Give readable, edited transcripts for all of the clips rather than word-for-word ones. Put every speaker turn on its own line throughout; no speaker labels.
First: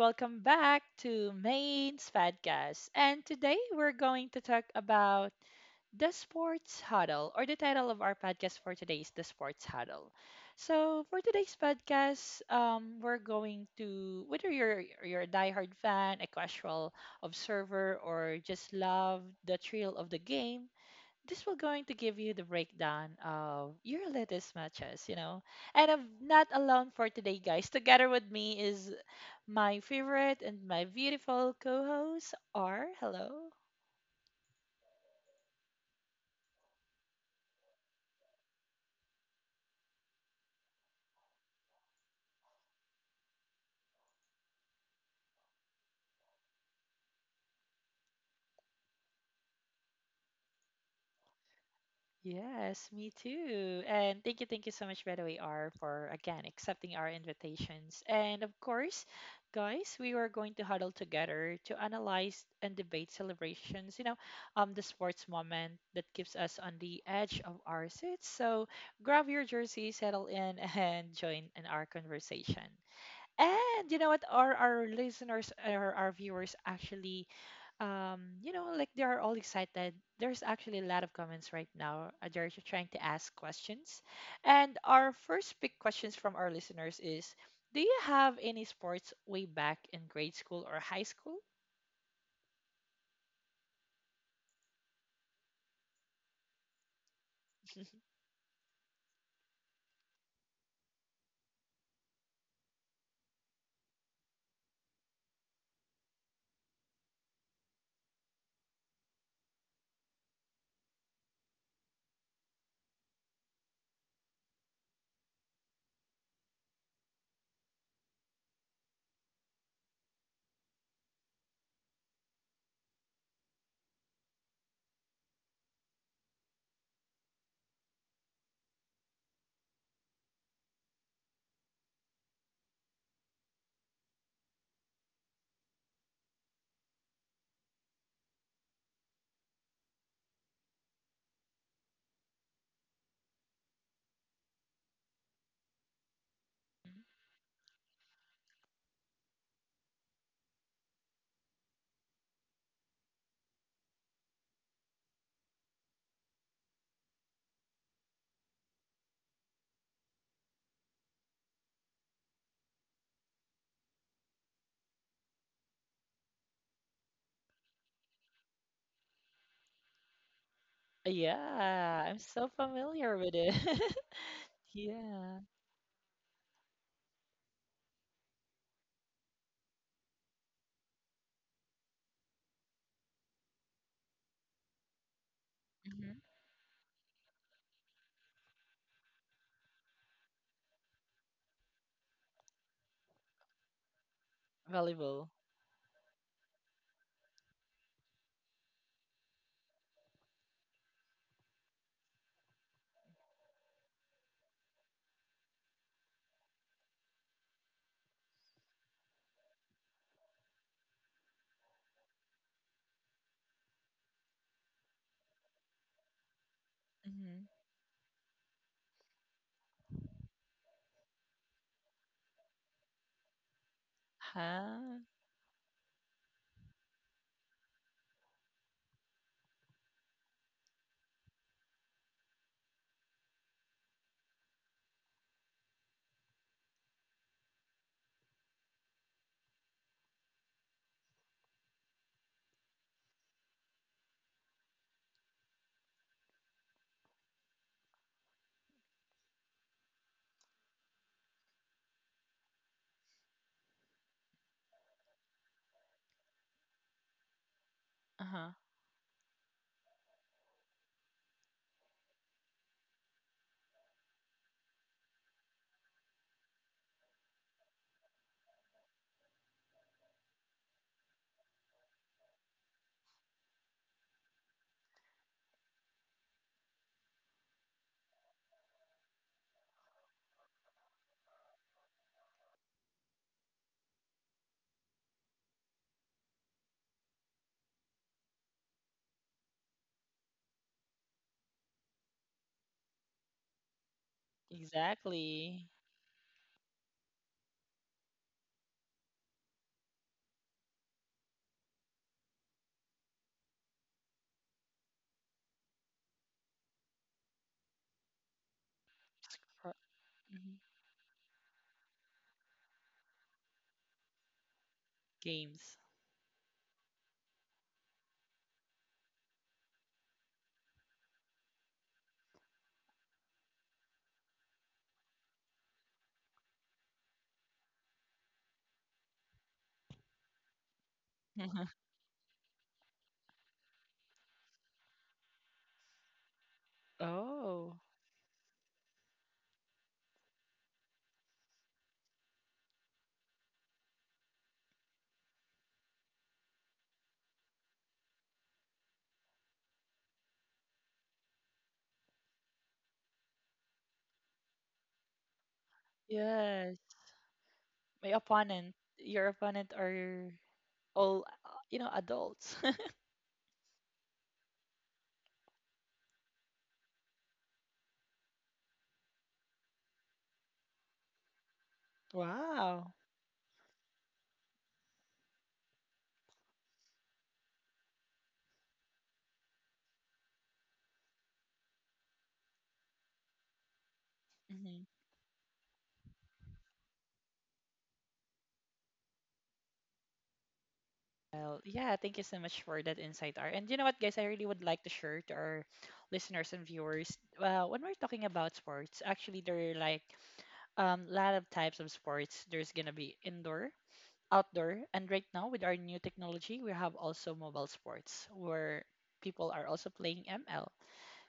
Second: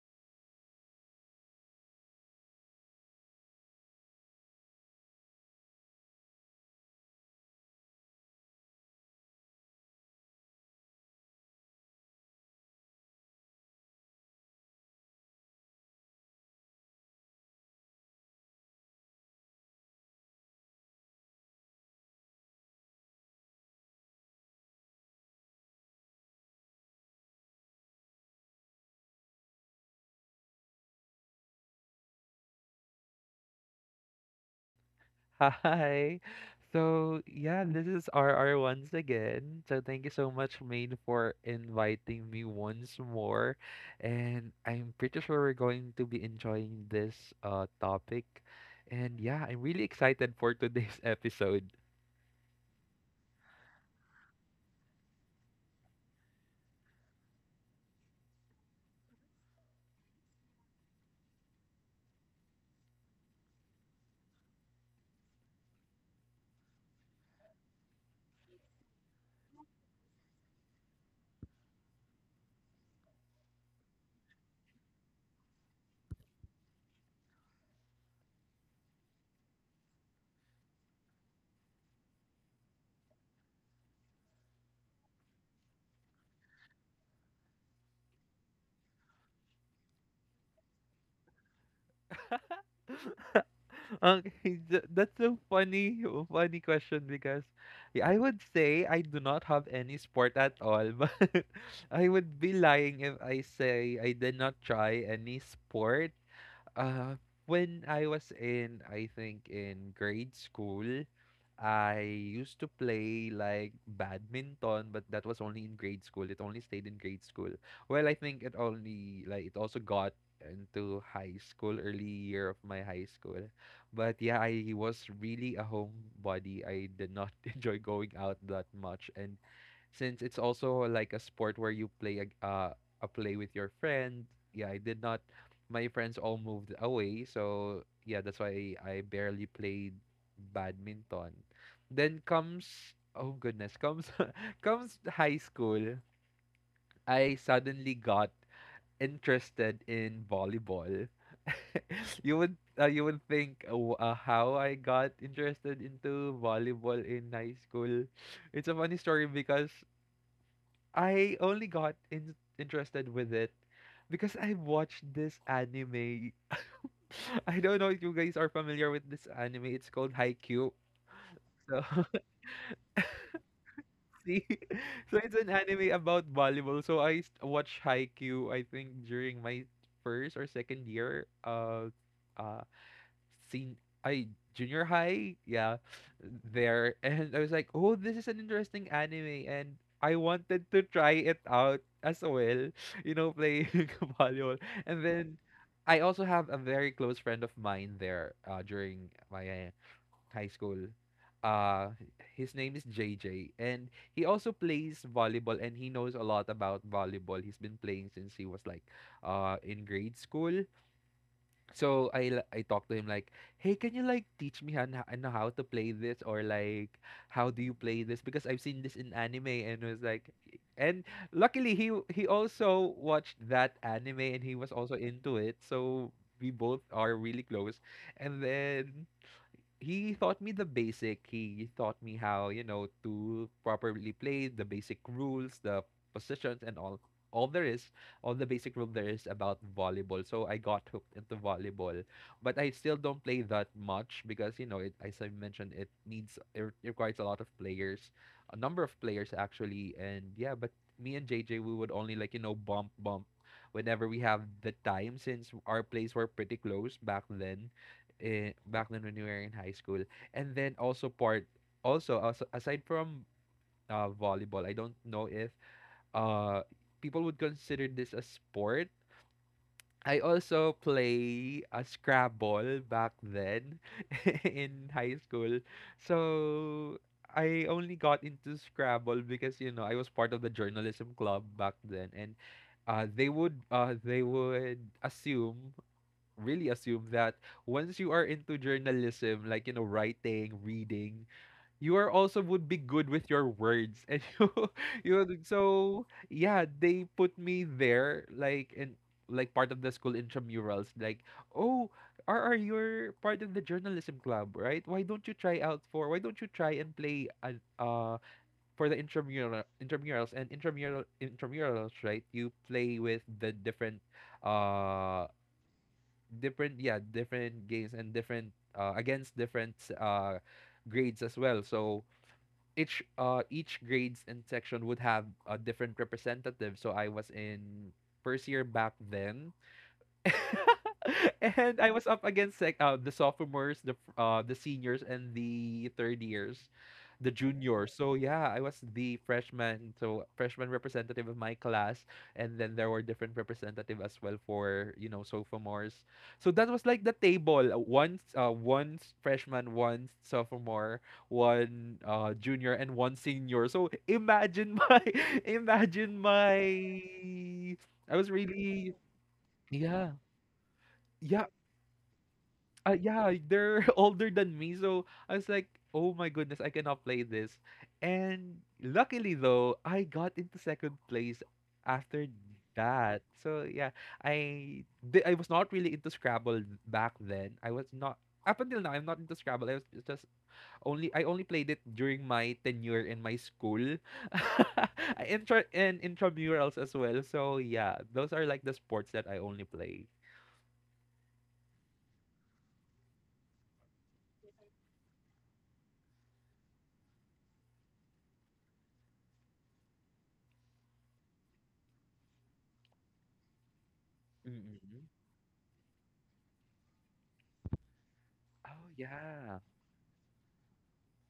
welcome back to Main's Podcast. And today we're going to talk about the sports huddle, or the title of our podcast for today is the sports huddle. So for today's podcast, we're going to whether you're a diehard fan, a casual observer, or just love the thrill of the game, this will going to give you the breakdown of your latest matches, you know. And I'm not alone for today, guys. Together with me is my favorite and my beautiful co-host, R. Hello.
Hi. So yeah, this is R once again. So thank you so much, Maine, for inviting me once more. And I'm pretty sure we're going to be enjoying this topic. And yeah, I'm really excited for today's episode.
Yes, me too. And thank you so much, by the way, R, for again accepting our invitations. And of course, guys, we are going to huddle together to analyze and debate celebrations, you know, the sports moment that keeps us on the edge of our seats. So grab your jersey, settle in, and join in our conversation. And you know what? Our listeners or our viewers actually like they are all excited. There's actually a lot of comments right now. They're just trying to ask questions. And our first big questions from our listeners is, do you have any sports way back in grade school or high school?
Okay, that's a funny question because yeah, I would say I do not have any sport at all, but I would be lying if I say I did not try any sport. Uh, when I was in, I think in grade school, I used to play like badminton, but that was only in grade school. It only stayed in grade school. Well, I think it only like it also got into high school, early year of my high school. But yeah, I was really a homebody. I did not enjoy going out that much, and since it's also like a sport where you play a play with your friend. Yeah, I did not. My friends all moved away, so yeah, that's why I barely played badminton. Then comes oh goodness, comes comes high school. I suddenly got interested in volleyball. You would you would think how I got interested into volleyball in high school. It's a funny story because I only got in interested with it because I watched this anime. I don't know if you guys are familiar with this anime. It's called Haikyuu. So
Yeah, I'm so familiar with it.
see, so it's
Yeah.
an anime about volleyball. So I watched Haikyuu. I think during my first or second year of uh, sen- I junior high, yeah,
Hmm.
there. And I was like, oh, this is an interesting anime, and I wanted to try it out as well. You know, playing volleyball, and
Volleyball.
then I also have a very close friend of mine there during my high school. Uh, his name is JJ, and he also plays volleyball, and he knows a lot about volleyball. He's been playing since he was like, in grade school, so I talked to him like, "Hey, can you like teach me how know how to play this or like
Mm-hmm.
how do you play this because I've seen this in anime." And it was like and luckily he also watched that anime and he was also
Huh?
into it. So we both are really close. And then he taught me the basic. He taught me how, you know, to properly play the basic rules, the positions and all there is, all the basic rule there is about volleyball. So I got hooked into volleyball. But I still don't play that much because, you know, it as I mentioned, it needs it re- requires a lot of players, a number of players actually. And yeah, but me and JJ we would only like, you know, bump whenever we have the time since our plays were pretty close back then eh,
Uh-huh.
back then when we were in high school. And then also part also also aside from volleyball, I don't know if uh people would consider this a sport. I also play a Scrabble back then in high school. So I only got into Scrabble because you know I was part of the journalism club back then and they would assume really assume that once you are into journalism, like you know, writing, reading, you are also would be good with your words, and you know,
Exactly.
so yeah, they put me there, like in like part of the school intramurals, like oh. Are you part of the journalism club, right? Why don't you try out for? Why don't you try and play an for the
Scro-
intramurals and
mhm.
intramurals, right? You play with the different uh
Games.
different different games and different against different grades as well so each grades and section would have a different representative so I was in first year back then and I was up against like the sophomores, the seniors, and the third years, the
Oh,
juniors. So yeah, I was the freshman, so freshman representative of my class, and then there were different representative as well for you know sophomores. So that was like the table: one freshman, one sophomore, one junior, and one senior. So imagine my imagine my.
yes. My
I was
opponent,
really
your opponent
yeah.
are all,
Yeah,
you know, adults.
yeah, they're older than me. So I was like, oh my goodness, I cannot play this. And luckily, though, I got into second place after
Wow.
that. So yeah, I was not really into Scrabble back then. I was not up until now. I'm not into Scrabble. I was just only I only played it during my tenure in my school,
Hmm.
intra and intramurals as well. So yeah, those are like the sports that I only play.
Well, yeah, thank you so much for that insight, R. And you know what, guys, I really would like to share to our listeners and viewers. When we're talking about sports, actually, there are like lot of types of sports. There's gonna be indoor, outdoor,
Mm-mm.
and right now with our new technology, we have also mobile sports where
Oh
people
yeah,
are also playing ML.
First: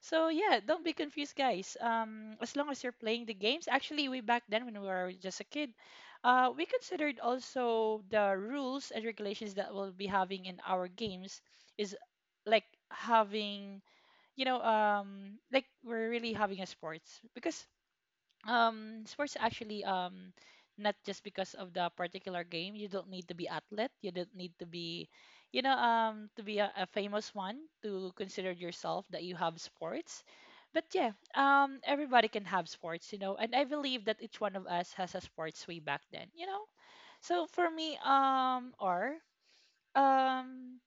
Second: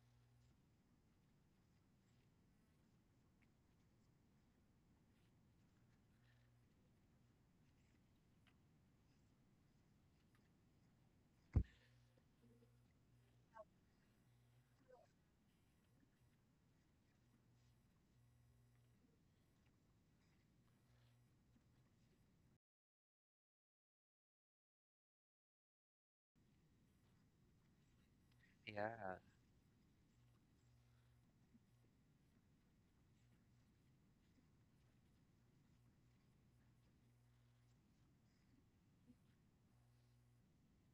So yeah, don't be confused, guys. As long as you're playing the games, actually, way back then when we were just a kid, we considered also the rules and regulations that we'll be having in our games is like having, like we're really having a sports because sports actually not just because of the particular game, you don't need to be athlete, you don't need to be, you know, to be a famous one to consider yourself
yeah.
that you have sports. But yeah, everybody can have sports, you know, and I believe that each one of us has a sports way back then, you know. So for me, or um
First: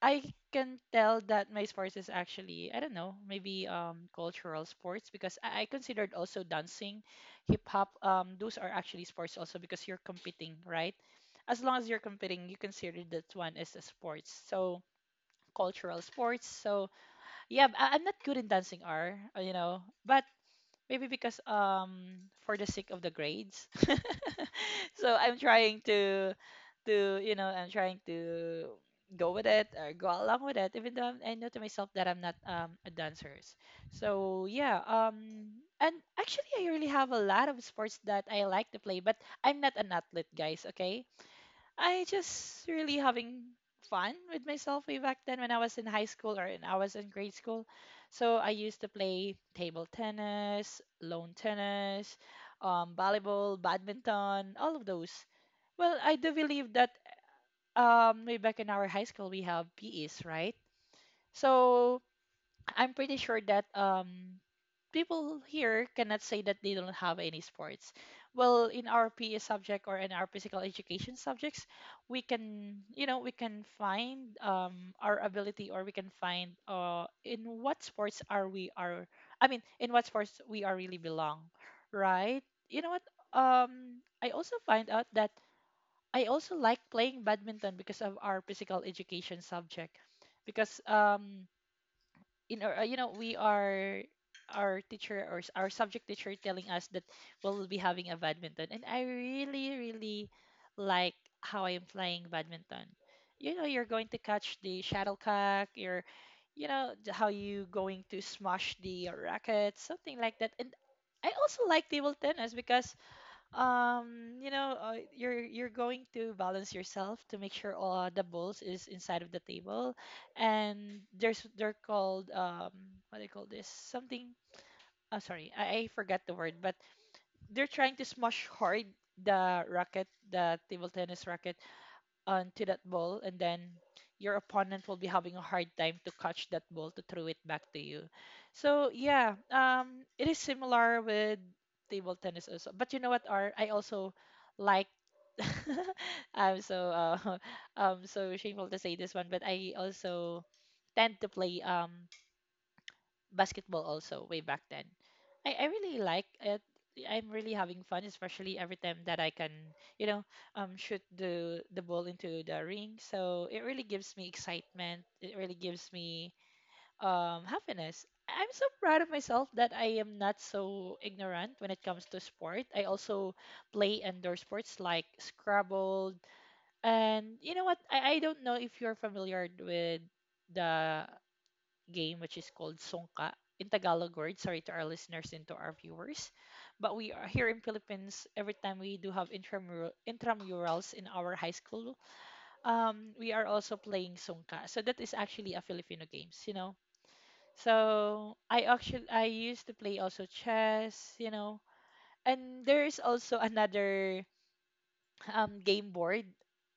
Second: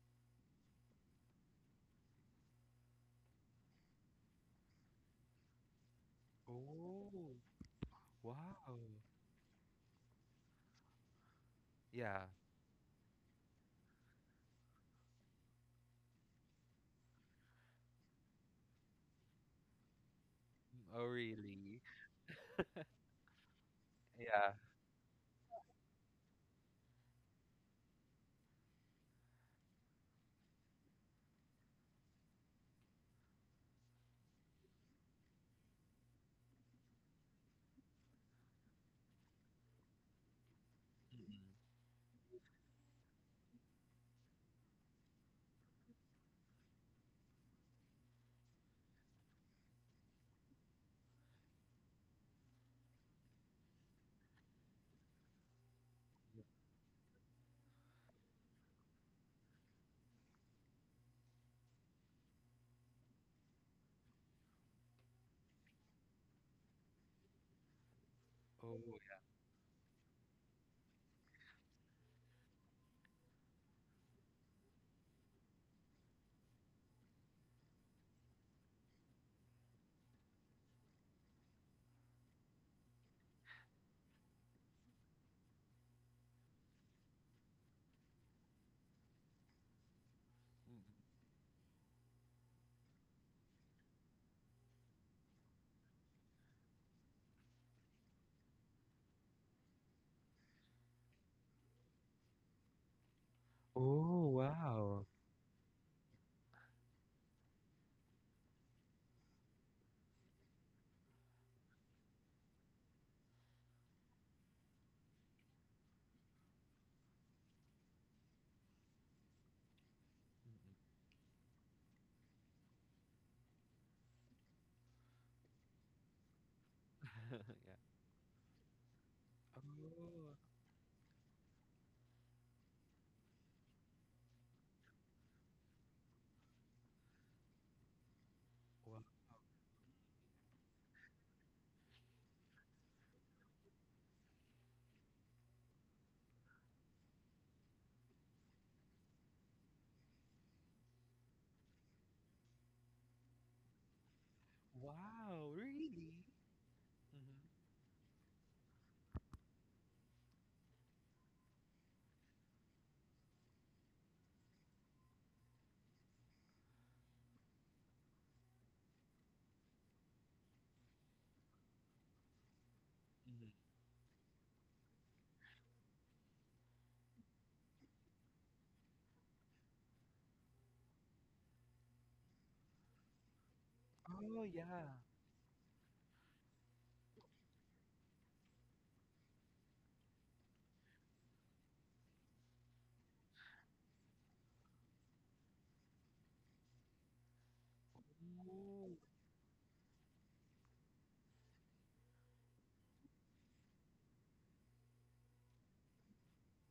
I can tell that my sports is actually, I don't know, maybe cultural sports because I considered also dancing,
Oh,
hip hop.
wow.
Those are actually sports also because you're competing, right? As long as you're
Yeah.
competing, you consider that one as a sports. So cultural sports. So yeah, I'm not good in dancing, R. You know, but
Mm, oh,
maybe because
really?
for the sake of the grades.
Yeah.
So I'm trying to, you know, I'm trying to go with it or go along with it even though I know to myself that I'm not a dancer. So yeah, and actually I really have a lot of sports that I like to play, but I'm not an athlete, guys, okay?
Mm-mm.
I just really having fun with myself way back then when I was in high school or when I was in grade school. So I used to play table tennis, lawn tennis, volleyball, badminton, all of those. Well, I do believe that way back in our high school we have PEs, right? So I'm pretty sure that people here cannot say that they don't have any sports. Well,
Oh,
in our
yeah.
PE subject or in our physical education subjects, we can, you know, we can find our ability or we can find in what sports are we are, I mean in what sports we are really belong, right? You know what? I also find out that I also like playing badminton because of our physical education subject, because
Mm-mm.
in our, you know, we are our teacher or our subject teacher telling us that we'll be having a badminton, and I really like how I am playing badminton. You know, you're going to
Oh,
catch the
wow.
shuttlecock, you're, you know, how you going to smash the racket, something like that. And I also like table tennis because you know, you're going to balance yourself to make sure all the balls is inside of the table, and there's they're called what do you call this something. Oh, sorry, I forgot the word, but
Mm-mm.
they're
Yeah.
trying to smash hard the racket,
Oh,
the table tennis racket, onto that ball, and then your opponent will be having a hard time to catch that ball to throw it back to you. So
wow.
yeah, it is similar with table tennis also. But you know what, Art? I also like. I'm so so shameful to say this one, but I also tend to play basketball also way back then. I,
Wow,
I really
really?
like it. I'm really
Mm-hmm.
having fun, especially every time that I can, you know, shoot the ball into the ring. So it really gives me excitement. It really gives me happiness. I'm so proud of myself that I am not so ignorant when it comes to sport. I also
Mm-hmm.
play indoor sports like Scrabble, and you know what? I don't know if you're familiar with the game, which is called Songka in Tagalog word.
Oh,
Sorry to our
yeah.
listeners and to our viewers, but we are here in Philippines. Every time we do have intramural intramurals in our high school, we are also playing Songka. So that is actually a Filipino games, you know. So I
Oh,
actually I used to play also chess, you know, and there is also another game board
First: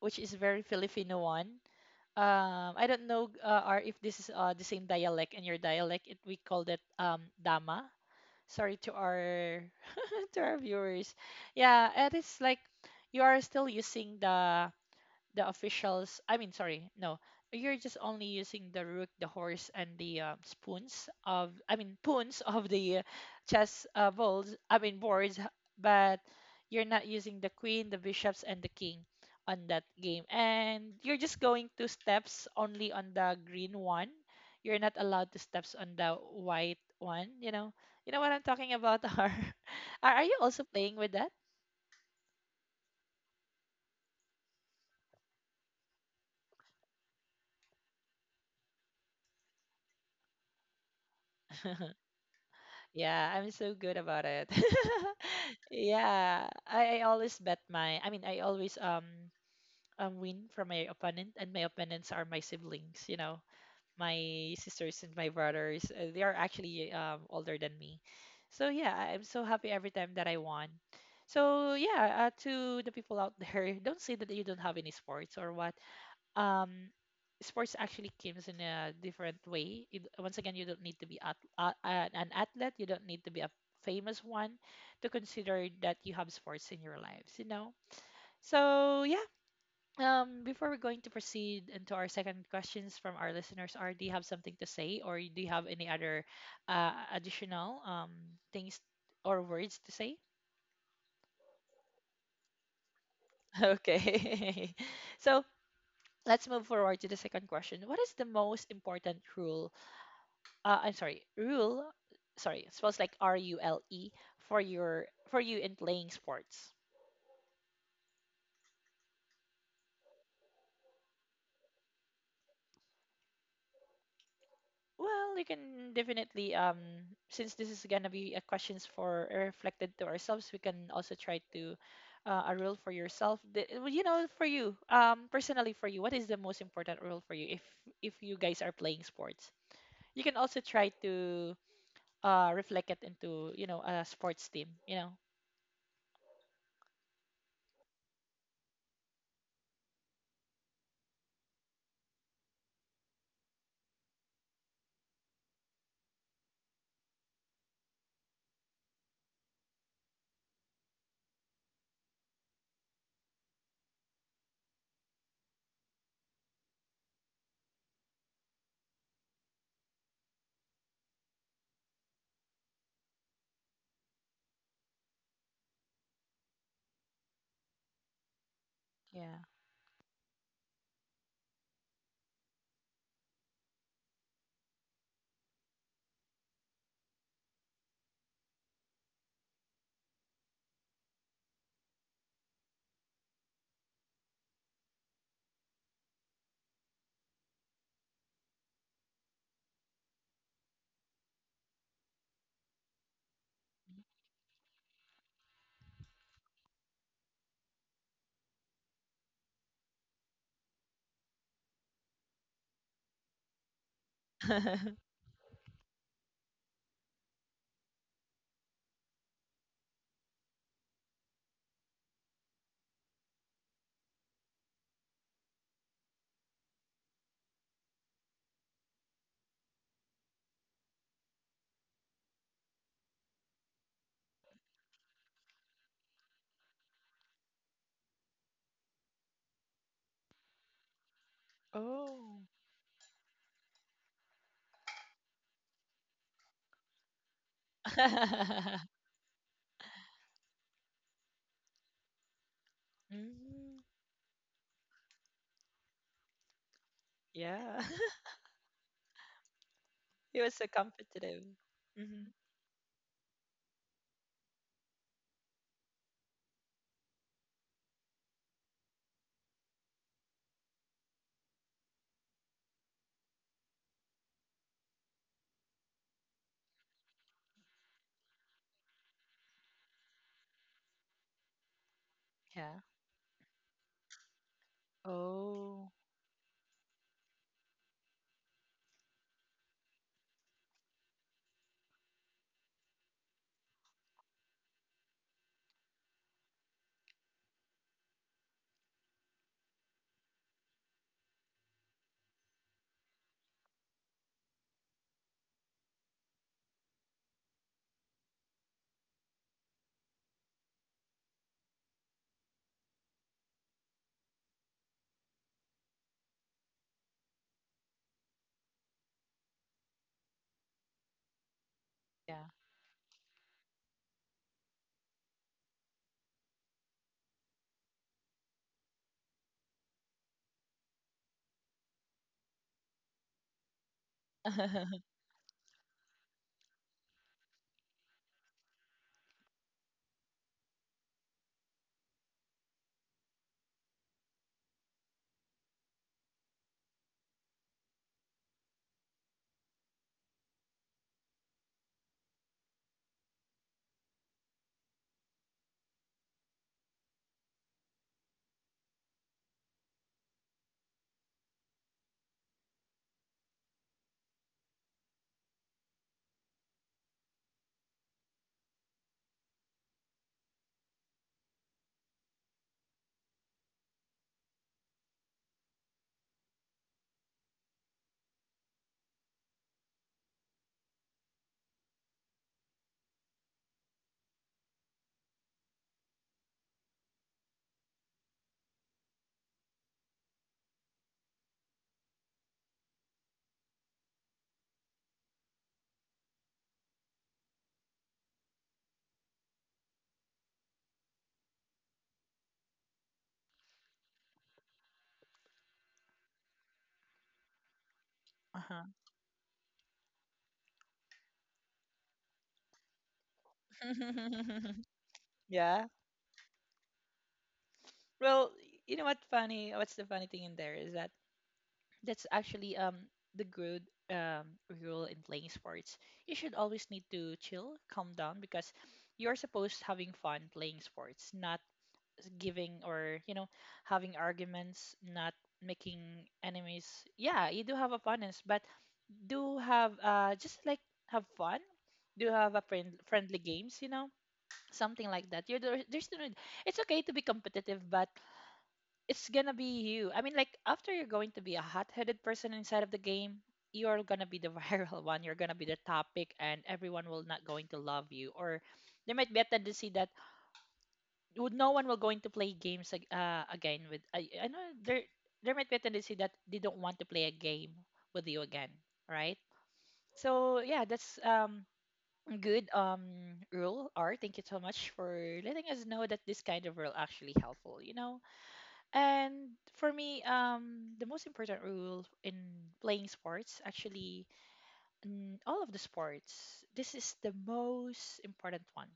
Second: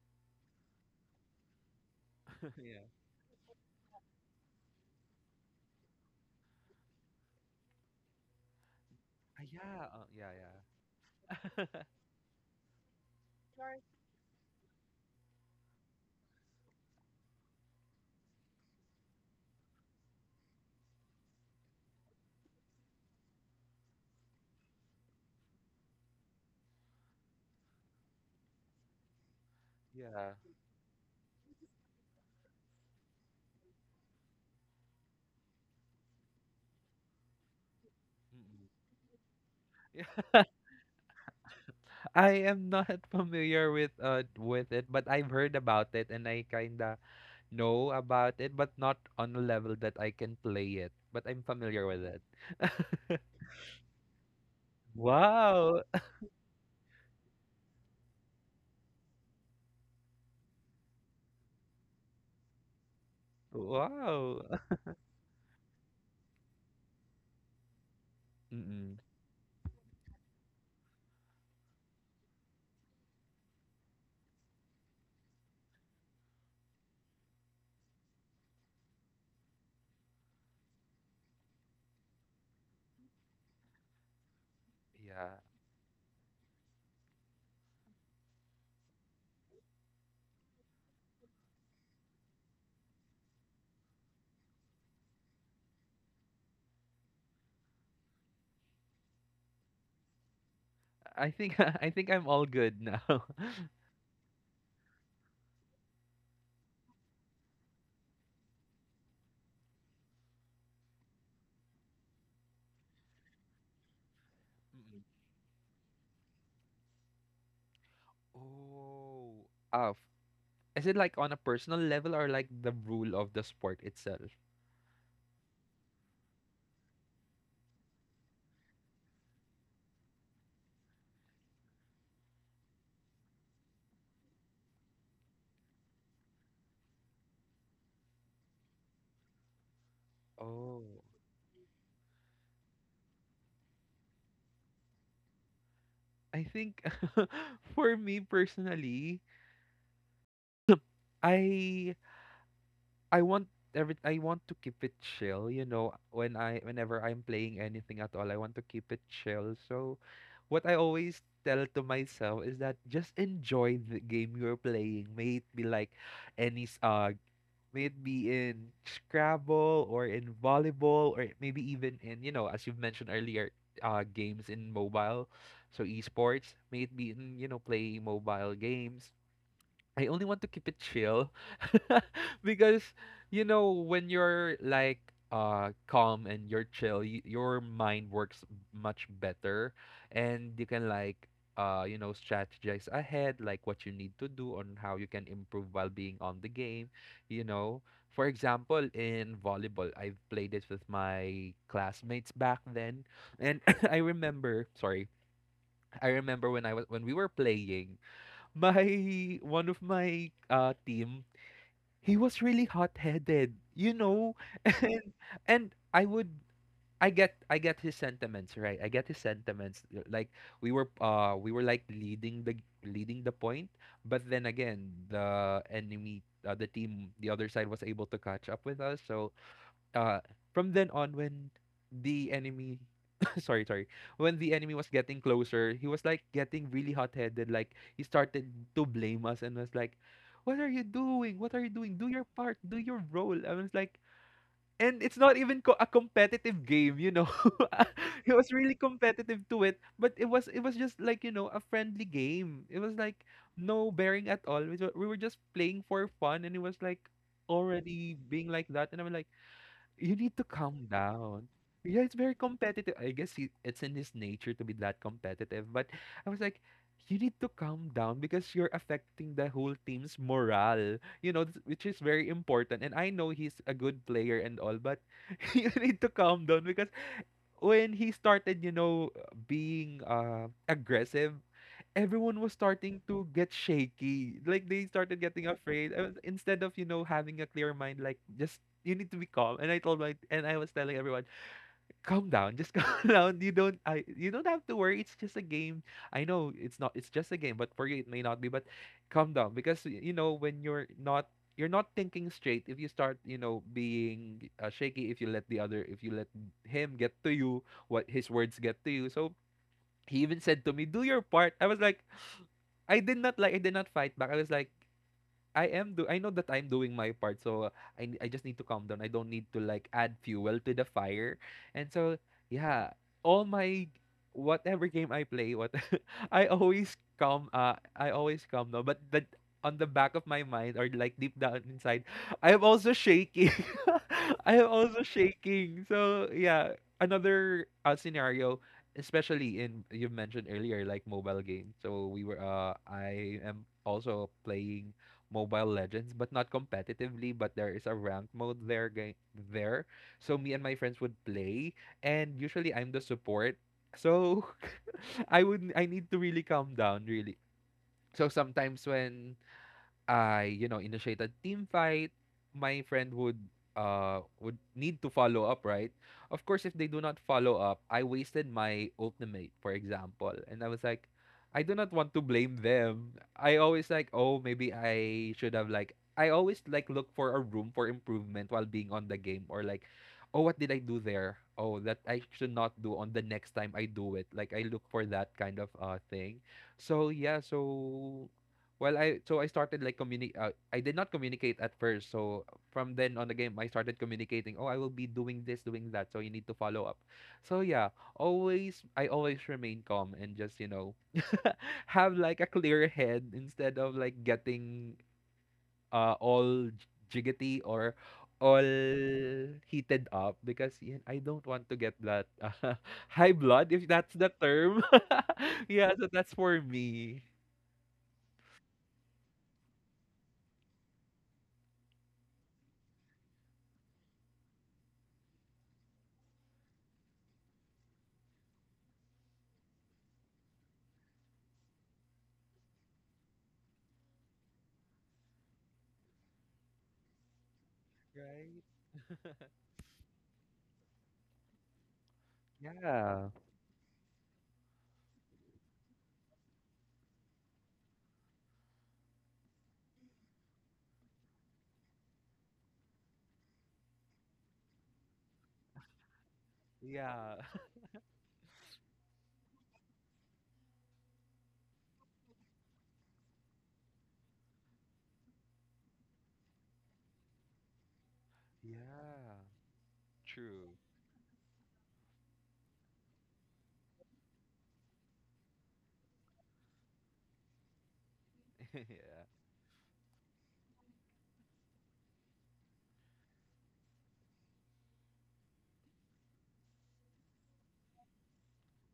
which is very Filipino one.
yeah.
I don't know or if this is the same dialect in your dialect, it we call that dama. Sorry to
Ah,
our
yeah. Yeah,
to
yeah.
our viewers. Yeah, it is like you are still using the officials, I mean sorry no, you're just only using the rook, the horse, and the spoons of, I mean poons of the chess balls, I mean boards, but you're not using the queen, the bishops, and the king on that game,
Yeah.
and you're just going two steps only on the green one. You're not allowed to steps on the white one, you know. You know what I'm
Mm-mm.
talking about? Or
Yeah.
are you also playing with that?
I am not familiar with it, but I've heard about it and I kinda know about it, but not on a level that I can play it. But I'm familiar with it.
Yeah, I'm so good about it.
Wow.
Yeah, I always bet my, I mean, I always win from my opponent, and my opponents are my siblings, you know,
Wow.
my sisters and my brothers. They are actually older than me. So yeah,
Mm-mm.
I'm so happy every time that I won. So yeah, to the people out there, don't say that you don't have any sports or what. um Sports actually comes in a different way. You d once again you don't need to be at, an athlete, you don't need to be a famous one to
Yeah.
consider that you have sports in your lives, you know. So yeah, before we're going to proceed into our second questions from our listeners are, do you have something to say, or do you have any other additional things or words to say?
I think I think I'm all good now.
Okay. So let's move forward to the second question. What is the most important rule, I'm sorry, rule. Sorry, it spells like R U L E, for your
Mm-mm.
for you in playing sports.
Oh. Ah, is it like on a personal level or like the rule of the sport itself?
Well, you can definitely since this is gonna be a questions for reflected to ourselves, we can also try to a rule for yourself. Well, you know, for you, personally for you, what is the most important rule for you if you guys are playing sports? You can also try
Oh.
to reflect it into, you know, a sports team. You know,
I think for me personally, I I want every I want to keep it chill, you know, whenever I'm playing anything at all, I want to keep it chill. So what I always tell to myself is that just enjoy the game you're playing. May it be like any s- uh may it be in Scrabble or in volleyball or maybe even in, you know, as you've mentioned earlier, games in mobile, so esports. May it be in, you know, playing mobile games.
yeah.
I only want to keep it chill because you know when you're like calm and you're chill, y your mind works much better and you can like you know strategize ahead like what you need to do on how you can improve while being on the game, you know. For example, in volleyball, I've played it with my classmates back then and I remember, sorry, I remember when I was when we were playing my one of my team he was really hot-headed, you know. and and I would I get his sentiments right, I get his sentiments like we were like leading the point, but then again the enemy the other side was able to catch up with us. So uh from then on when the enemy sorry, when the enemy was getting closer he was like getting really hot-headed. Like he started to blame us and was like, what are you doing, what are you doing, do your
Oh.
part, do your role. I was like, and it's not even a competitive game you know. It was really competitive to it, but it was, it was just like you know a friendly game. It was like
Mm,
no bearing at all, we were, we were just playing for fun, and it was like
yeah.
already being like that and I'm like, you need
He
to
was so
calm
competitive.
down. Yeah, it's
Hmm.
very competitive. I guess he, it's in his nature to be that competitive. But I was like, you need to calm down because you're affecting the whole team's morale, you know, which is very important. And I know he's a good player and all, but you need to calm down because when he started, you know, being aggressive, everyone was
Yeah.
starting to get shaky. Like they started getting
Oh,
afraid. I was, instead of you know having a clear mind, like just you need to be calm. And I told my and I was telling everyone, calm down, just calm down. You don't have to worry. It's just a game. I know it's not. It's just a game. But for you it may not be. But calm down because you know when you're not. You're not thinking straight if you start, you know, being shaky. If you let the other, if you let him get to you, what his words get to you. So he even said to me, "Do your part." I was like, I did not fight back. I was like, I am do I know that I'm doing my part, so I just need to calm down. I don't need to like add fuel to the fire. And so
yeah.
yeah, all my whatever game I play, what I always calm down. But that, on the back of my mind or like deep down inside, I am also shaking. I am also shaking. So yeah, another scenario, especially in, you mentioned earlier like mobile games, so we were I am also playing Mobile Legends, but not competitively. But there is a ranked mode there. So me and my friends would play, and usually I'm the support. So I need to really calm down, really. So sometimes when I, initiate a team fight, my friend would would need to follow up, right? Of course, if they do not follow up, I wasted my ultimate, for example, and I was like, I do not want to blame them. I always like, oh, maybe I always like look for a room for improvement while being on the game, or like, oh, what did I do there? Oh, that I should not do on the next time I do it. Like I look for that kind of thing. So yeah, so well, I started like communicate. I did not communicate at first. So from then on the game, I started communicating. Oh, I will be doing this, doing that. So you need to follow up. So yeah, always I always remain calm and just have like a clear head instead of like getting all jiggity or all
Uh-huh.
heated up, because yeah, I don't want to get that uh, high blood, if that's the term.
Yeah.
Yeah, so that's for me.
Well, you know what funny, what's the funny thing in there is that that's actually the good rule in playing sports. You should always need to chill, calm down, because you're supposed having fun playing sports, not giving or, you know, having arguments, not making enemies. Yeah, you do have opponents, but
Right.
do have just like have fun, do have a
Yeah.
friendly games, you know, something like that. There's no need- it's okay to be competitive, but it's gonna be you, after, you're going to be a hot-headed person inside of the game. You're gonna be the viral one, you're gonna be the topic, and everyone will
Yeah.
not going to love you. Or there might be a tendency that would no one will going to play games again with, I know there there might be a tendency that they don't want to play a game with you again, right?
Yeah.
So
True.
yeah, that's good rule, R. Thank you so much for letting us know that this kind of rule actually helpful,
Yeah.
And for me, the most important rule in playing sports, actually in all of the sports, this is the most important one.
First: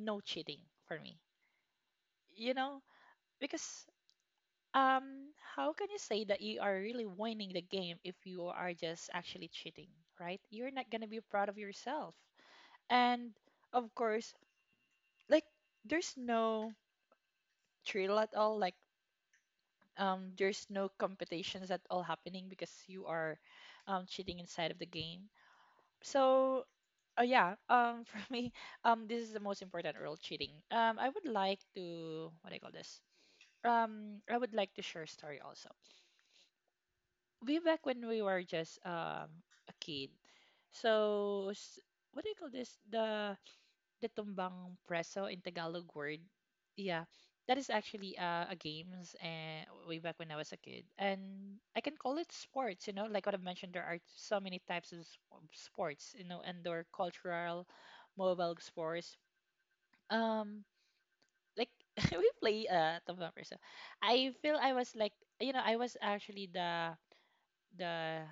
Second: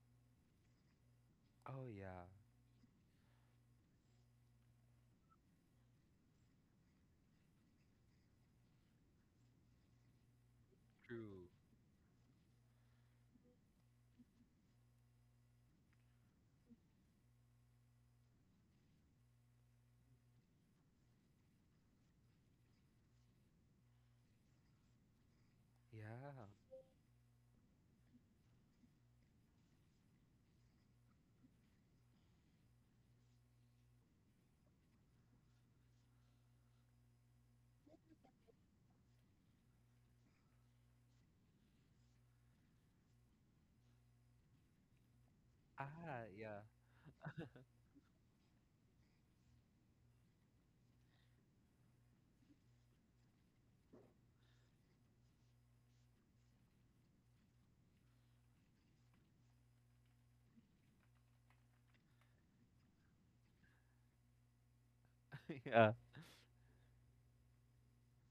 No cheating for me.
Oh, yeah.
You know, because how can you say that you are really winning the game if you are just actually cheating, right? You're not going to be
True.
proud of yourself, and of course, like, there's no thrill at all. Like, there's no competitions at all happening because you are cheating inside of the game.
Yeah.
So yeah, for me, this is the most important rule: cheating. I would like to, what do you call this, I would like to share a story also. Way back when we were just a kid, so what do you call this, the tumbang preso in Tagalog
Ah,
word.
yeah.
Yeah, that is actually a games, and way back when I was a kid, and I can call it sports. You know, like what I've mentioned, there are so many types of of sports. You know, indoor, cultural, mobile sports. Um, like, we play tumbang preso. I feel I was like, you know, I
Yeah.
was actually the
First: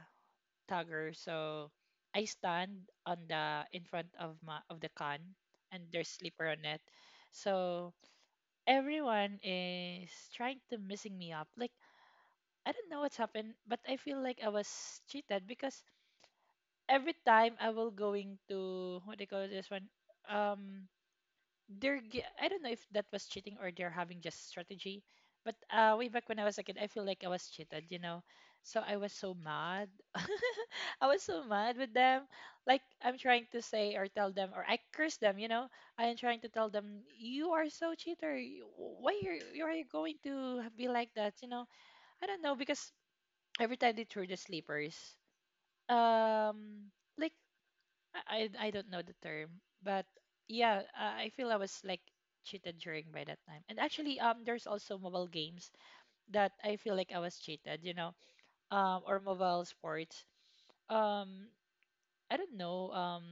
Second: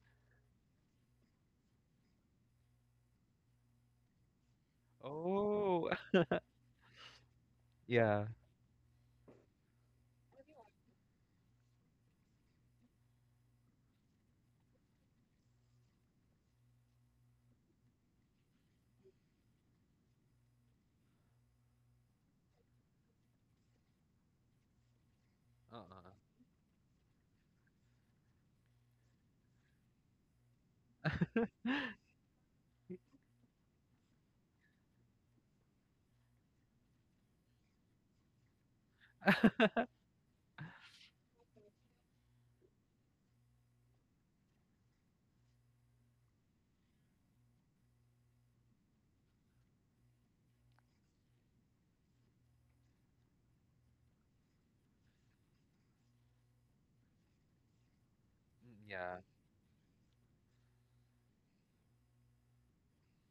tagger. So I stand on the in front of my of the can, and
Oh,
there's slipper on it. So
yeah.
everyone is trying to missing me up. Like, I don't know what's happened, but I feel like I was cheated because every time I will going to, what do you call this one? Um they're, I don't know if that was cheating or they're having just strategy, but way
Uh-uh.
back when I was a kid, I feel like I was cheated, So I was so mad. I was so mad with them. Like, I'm trying to say or tell them or I curse them, you know. I am trying to tell them, you are so cheater. You- why are you, are you going to be like that, you know? I don't know because every time they threw the sleepers, um, like, I don't know the term, but yeah, I feel I was like cheated during by that time. And actually, there's also mobile games that I feel like I was cheated, you know,
Mm,
or
yeah.
mobile sports. Um, I don't know,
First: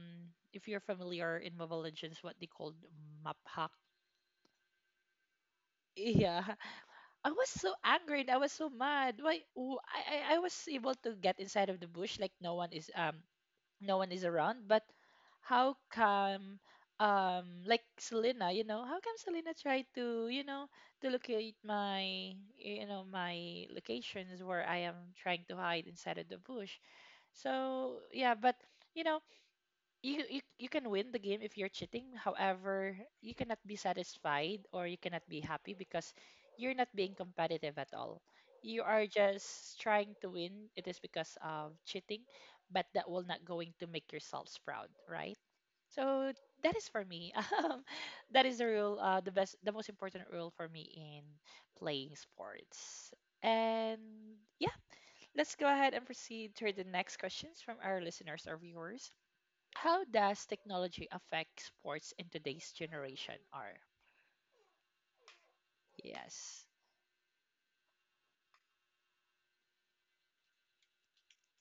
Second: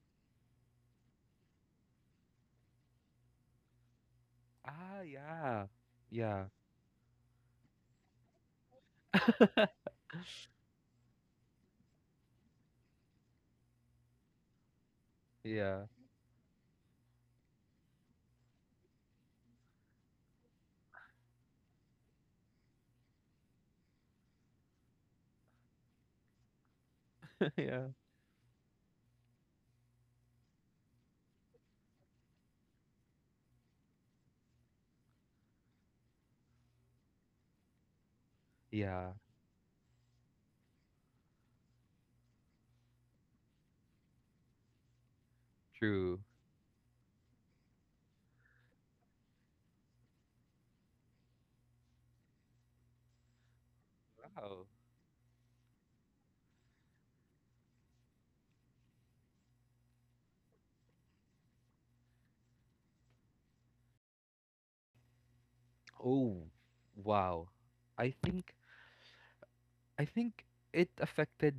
if you're familiar in Mobile Legends, what they called map hack.
Ah, yeah.
Yeah,
Yeah.
I was so angry, and I was so mad. Why? w- I I I was able to get inside of the bush, like no one is no one is around. But how
Yeah.
come like Selena, you know, how come Selena tried to, you know, to locate my, you know, my locations where I am trying to hide inside of the bush.
Yeah.
So yeah, but you know, you can win the game if you're cheating. However, you cannot be satisfied or you cannot be happy because you're not being competitive at all. You are
Yeah.
just trying to win. It is because of cheating, but that will not going to make yourselves proud, right?
True.
So that is for me. Um, that is the rule. The best, the most important rule for me in playing sports. And
Wow.
yeah, let's go ahead and proceed to the next questions from our listeners or viewers. How does technology affect sports in today's generation? Are
Oh,
yes.
wow. I think I think it affected.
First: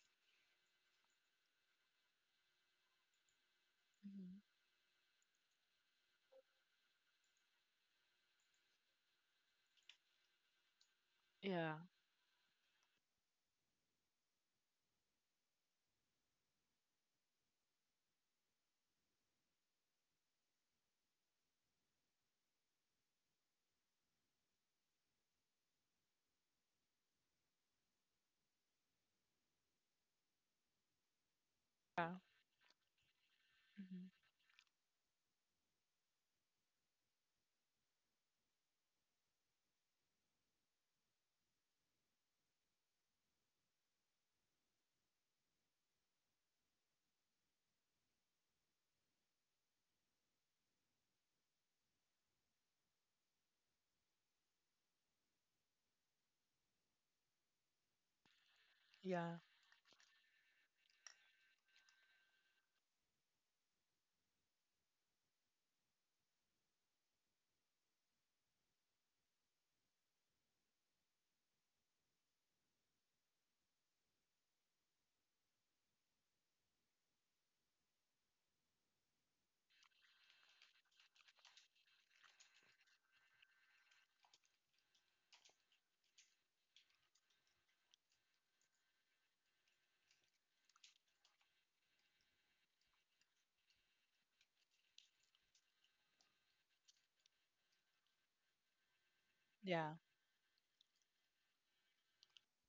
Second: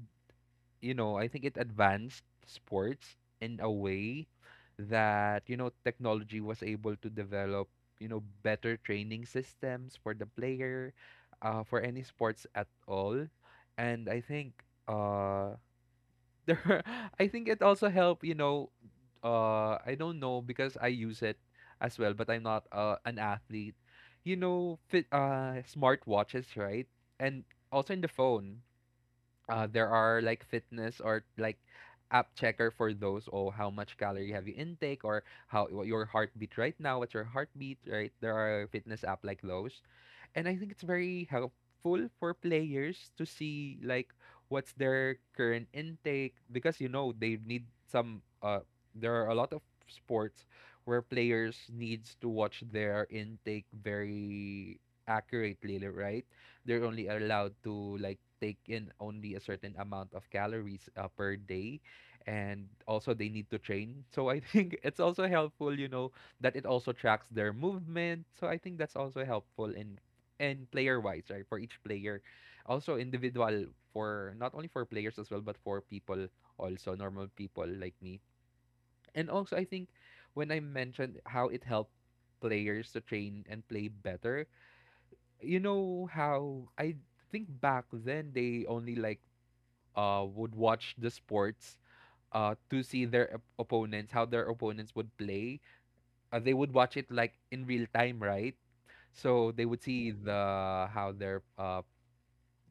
You know, I think it advanced sports in a way
Mhm.
that, technology was able to develop, better training systems for the player,
Yeah.
for any sports at all. And I think uh there are- I think it also helped. I don't know, because I use it as well, but I'm not an athlete. You know, fit smart watches right? And also in the phone, there are like fitness, or like
Yeah.
app checker for those. Oh, how much
Mhm.
calorie have you intake, or how what your heartbeat right now, what's your heartbeat right? There are fitness app like those. And I think it's very helpful for players to see like what's their current intake, because you know they need some there are a lot of sports where players needs to watch their intake very accurately, right? They're only allowed to like take in only
Yeah.
a certain amount of calories per day, and also they need to train. So I think it's also helpful, that it also tracks their movement. So I think that's also helpful in and player wise, right? For each player, also individual, for not only for players as well, but for people, also normal people like me. And also, I think, when I mentioned how it helped players to train and play better, you know how I think back then they only like would watch the sports to see their opponents, how their opponents would play. They would watch it like in real time, right? So they would
Yeah.
see the how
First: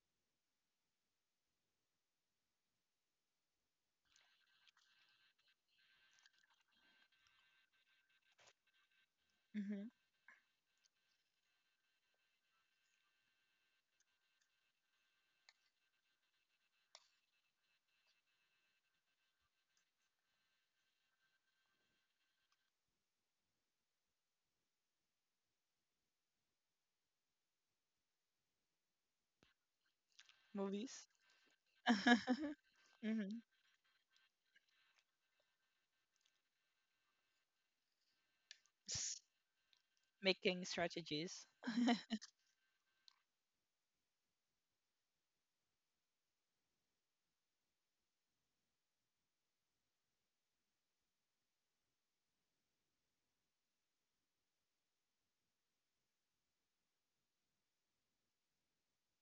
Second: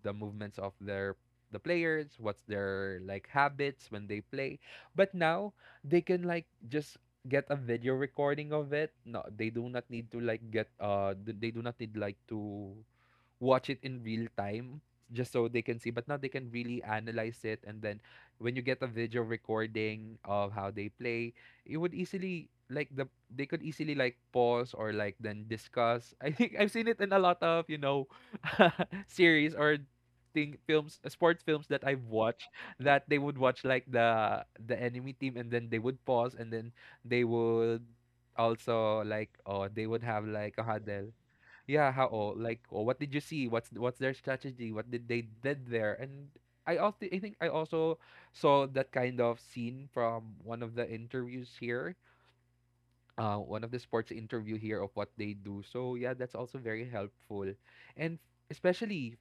the movements of the players, what's their like habits when they play. But now they can like just get a video recording of it. No, they do not need to like they do not need like to watch it in real time just so they can see. But now they can really analyze it. And then when you get a video recording of how they play, it would easily like the they could easily like pause or like then discuss. I think I've seen it in a lot of, you know, series or thing films
Movies.
sports films that I've watched, that they
Mm-hmm.
would watch like the enemy team, and then they would pause, and then they would also like, oh, they would have like a
Making
huddle,
strategies.
yeah, how, oh, like, oh, what did you see? What's their strategy? What did they did there? And I think I also saw that kind of scene from one of the interviews here, one of the sports interview here, of what they do. So yeah, that's also very helpful, and especially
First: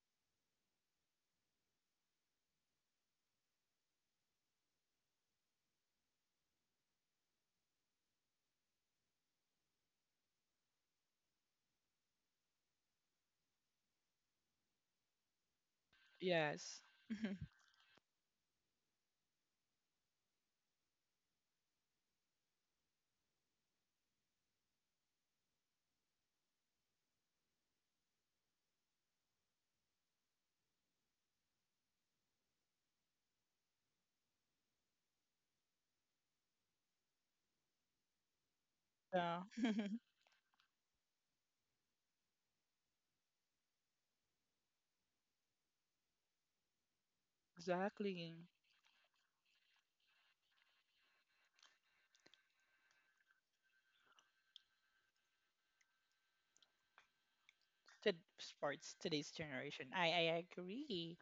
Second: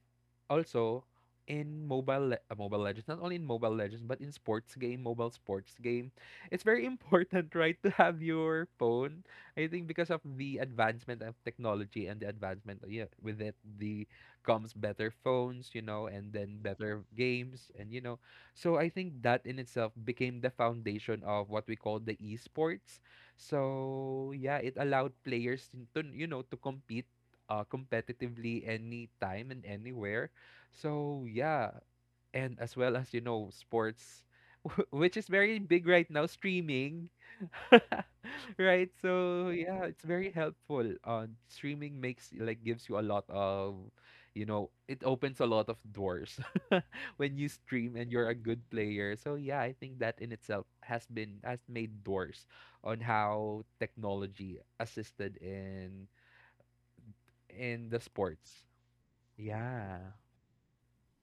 also in Mobile Legends, not only in Mobile Legends but in sports game mobile sports game, it's very important right to have your phone. I think, because of the advancement of technology and the advancement yeah, with it the comes better phones, you know, and then
Yes.
better
Mhm.
games, and you know, so I think that in itself became the foundation of what we call the esports. So yeah, it allowed players to, to compete competitively anytime and anywhere. So yeah, and as well as, you know, sports, which is very big right now, streaming, right,
Yeah.
so yeah, it's very helpful. Streaming makes like gives you a lot of, you know, it opens a lot of doors when you stream and you're a
Exactly.
good player. So yeah, I think that in itself has been has made doors on how technology assisted in the
To
sports.
sports today's generation.
Yeah.
I agree.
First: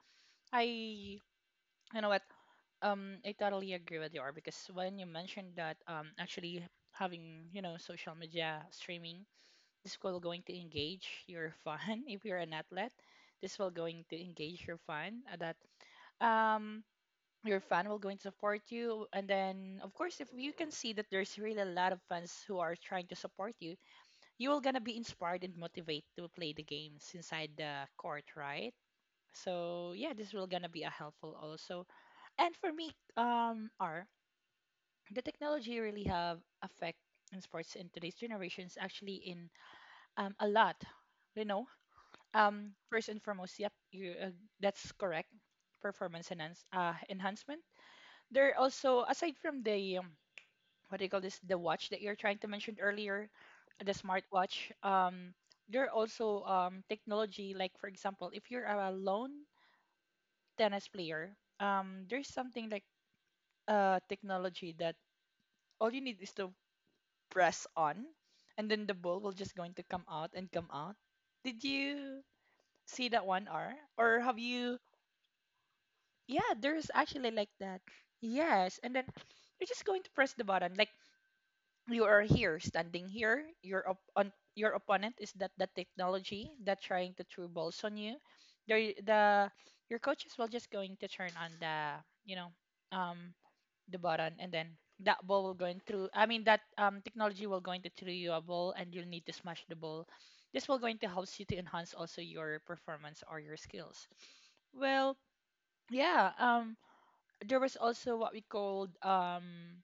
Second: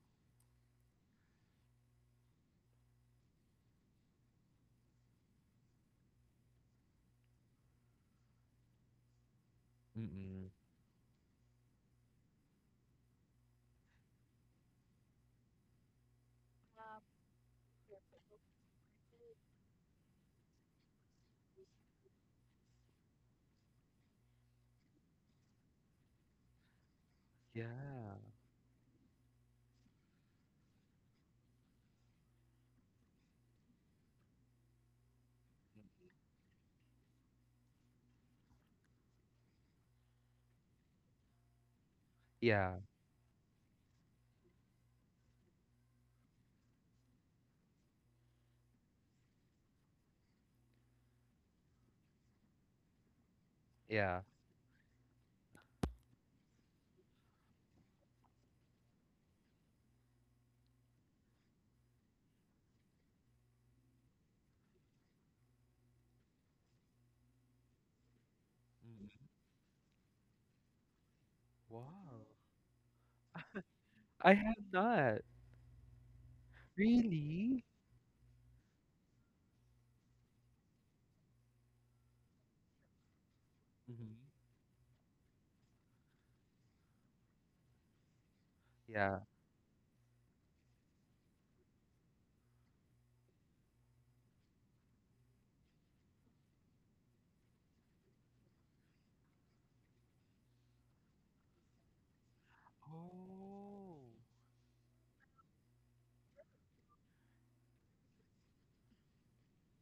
I you know what? I totally agree with you, Or, because when you mentioned that, actually, having, you know, social media streaming, this will going
Mm-mm.
to engage your fan if you're an athlete. This will going to engage your fan, that um your fan will going to support you, and then of course, if you can see that there's really a lot of fans who are trying to support you, you will gonna be inspired and motivated to play the games inside the
Yeah.
court, right? So yeah, this will gonna be a helpful also. And for me, are the technology really have effect in sports in today's generations, actually in a lot, you know.
Yeah.
First and foremost, yep, you that's correct. Performance enhancement. There are also, aside from the what do you call this, the watch that you're trying to mention earlier, the
Yeah.
smartwatch. There are also technology, like for example, if you're a lone tennis player, there's something like technology that all you need is to press on, and then the ball will just going to come out and come out. Did you
Wow.
see that one, R? Or
I
have
have
you?
not.
Yeah, there's actually like
Really?
that. Yes, and then you're just going to press the button. Like, you are here, standing here. Your
Mhm.
on your opponent is that, that technology that trying to throw balls on you. There,
Yeah.
the your coaches will just going to turn on the, you know, um the button, and then that ball will going through. I mean that technology will going to throw you a ball, and you'll need to smash the ball. This will going to help you to enhance also your performance or your
Oh.
skills. Well, yeah. There was also what we called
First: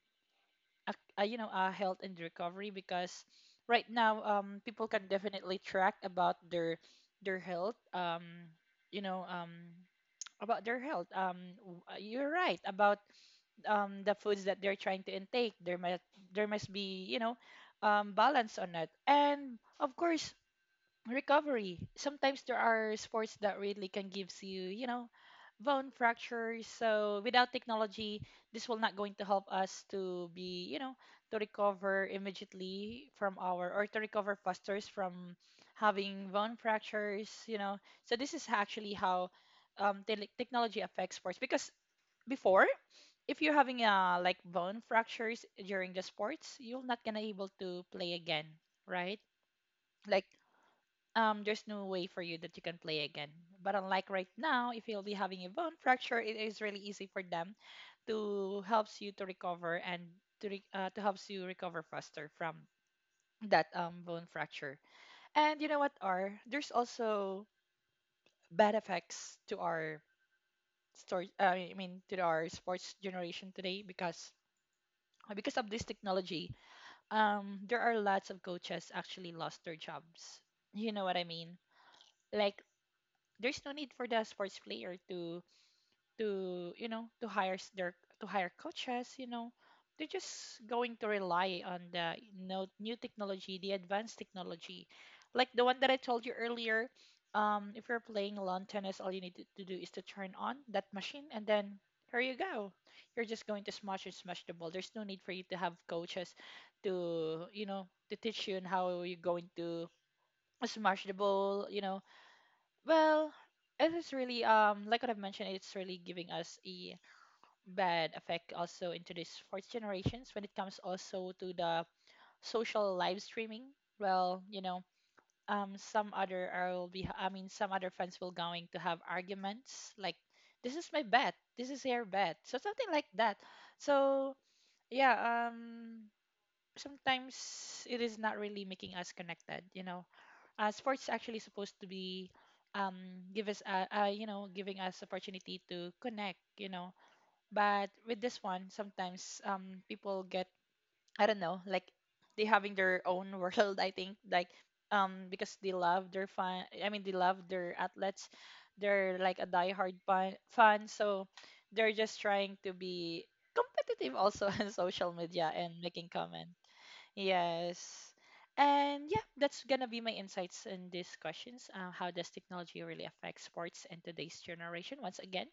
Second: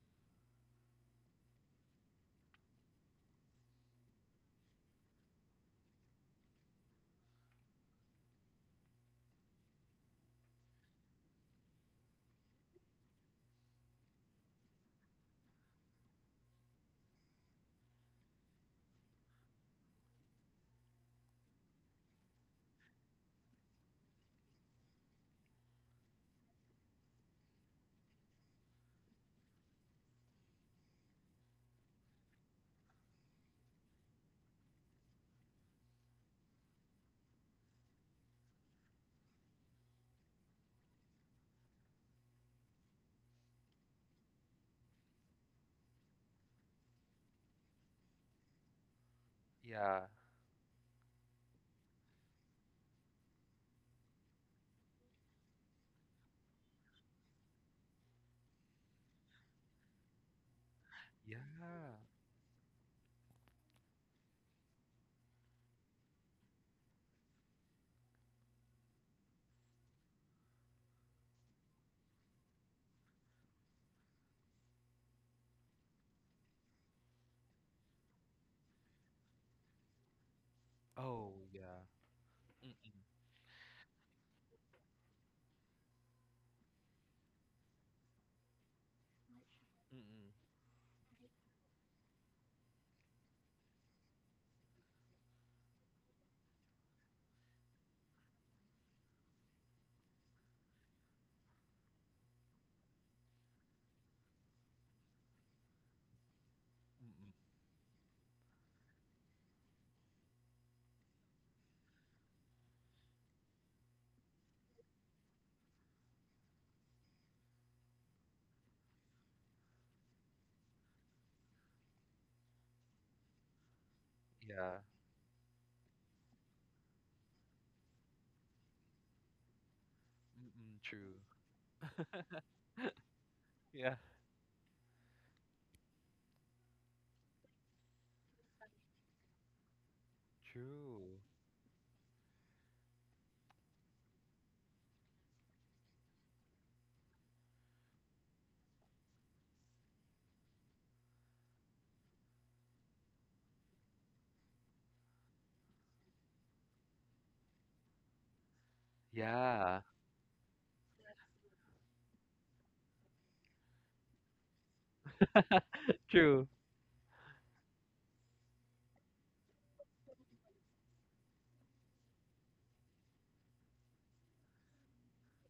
a, you know, a health and recovery, because right now, people can definitely track about their health, you know, about their health, you're right about the foods that they're trying to intake. There must, there must be, you know, balance on it, and of course, recovery. Sometimes there are sports that really can gives you, you know, bone fractures. So without technology, this will not going to help us to be, you know, to recover immediately from our, or to recover faster from having bone fractures, you know. So this is actually how technology affects sports. Because before, if you're having like bone fractures during the sports, you're not gonna able to play again, right?
Yeah.
Like, there's no way for you that you can play again. But unlike right now, if you'll be having a bone fracture, it is really easy for them to helps you to recover, and to helps you recover
Yeah.
faster from that bone fracture. And you know what, are there's also bad effects to our store. I mean to our sports generation today, because of this technology, there are lots of coaches actually lost their jobs. You know what I
Oh,
mean?
yeah.
Like,
Mm-mm.
there's no need for the sports player to, you know, to hire coaches, you know. They're
Mm-mm.
just going to rely on the you new technology, the advanced technology, like the one that I told you earlier. If you're playing lawn tennis, all you need to do is to turn on that machine, and then here you go, you're just going to smash and smash the ball. There's no need for you to have coaches
Mm-mm.
to, you know, to teach you on how you're going to smash the ball, you know. Well, it is really like what I've mentioned, it's really giving us a bad effect also into this fourth generations when it comes also to the social live streaming. Well, you
Yeah.
know, some other are will be, I mean some other fans will going to have arguments like, this
Mm-mm.
is my
True.
bet, this is your bet. So something like that.
Yeah.
So yeah, sometimes it is not really making us connected, you know. Sports is
True.
actually supposed to be, um, give us, you know, giving us opportunity to connect, you know. But with this one, sometimes people get, I don't know, like, they having their own world, I think, like, because they love their fan, I mean they love their athletes, they're like a
Yeah.
diehard fan. So they're just trying to be competitive also on social media and making
True.
comments. Yes. And yeah, that's gonna be my insights in these questions. How does technology really affect sports in today's generation? Once again,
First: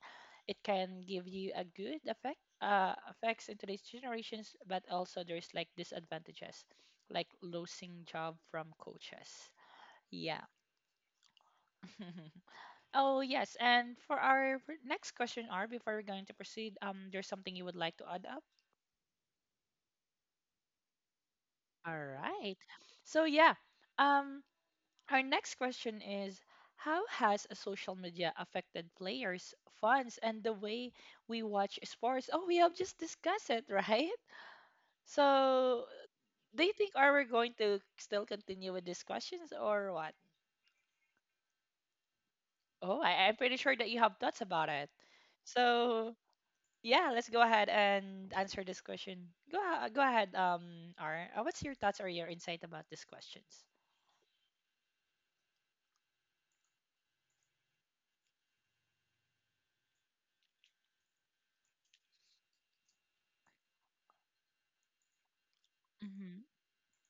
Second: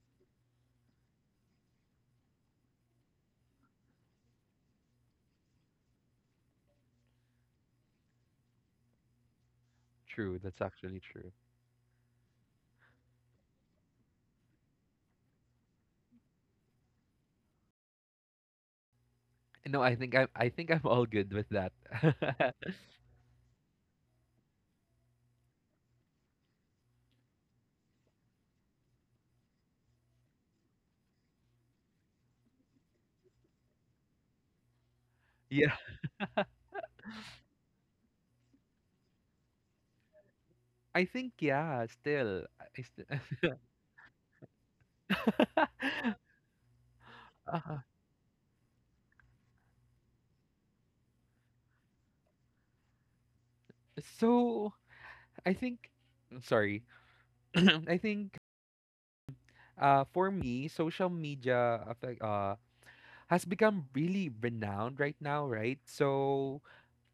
it can give you a good effect, effects in today's generations, but also there's like disadvantages, like losing job from coaches.
True.
Yeah.
That's actually true.
Oh yes, and for our next question, R, before we're going to proceed, there's something you would like to add up?
No, I think I'm all good with that.
All right. So yeah, um, our next question is, how has a social media affected players, fans, and the way we watch sports? Oh, we have just discussed it, right?
Yeah.
So, do you think are we going to still continue with these questions or what?
I think yeah, still. I
Oh,
I
I'm pretty sure that you have thoughts about it. So, yeah, let's go ahead
uh,
and answer this question. Go, go ahead, R. What's your thoughts or your insight about these questions?
so I think, I'm sorry. I think, for me, social media affect, has become really renowned right now, right?
Hmm.
So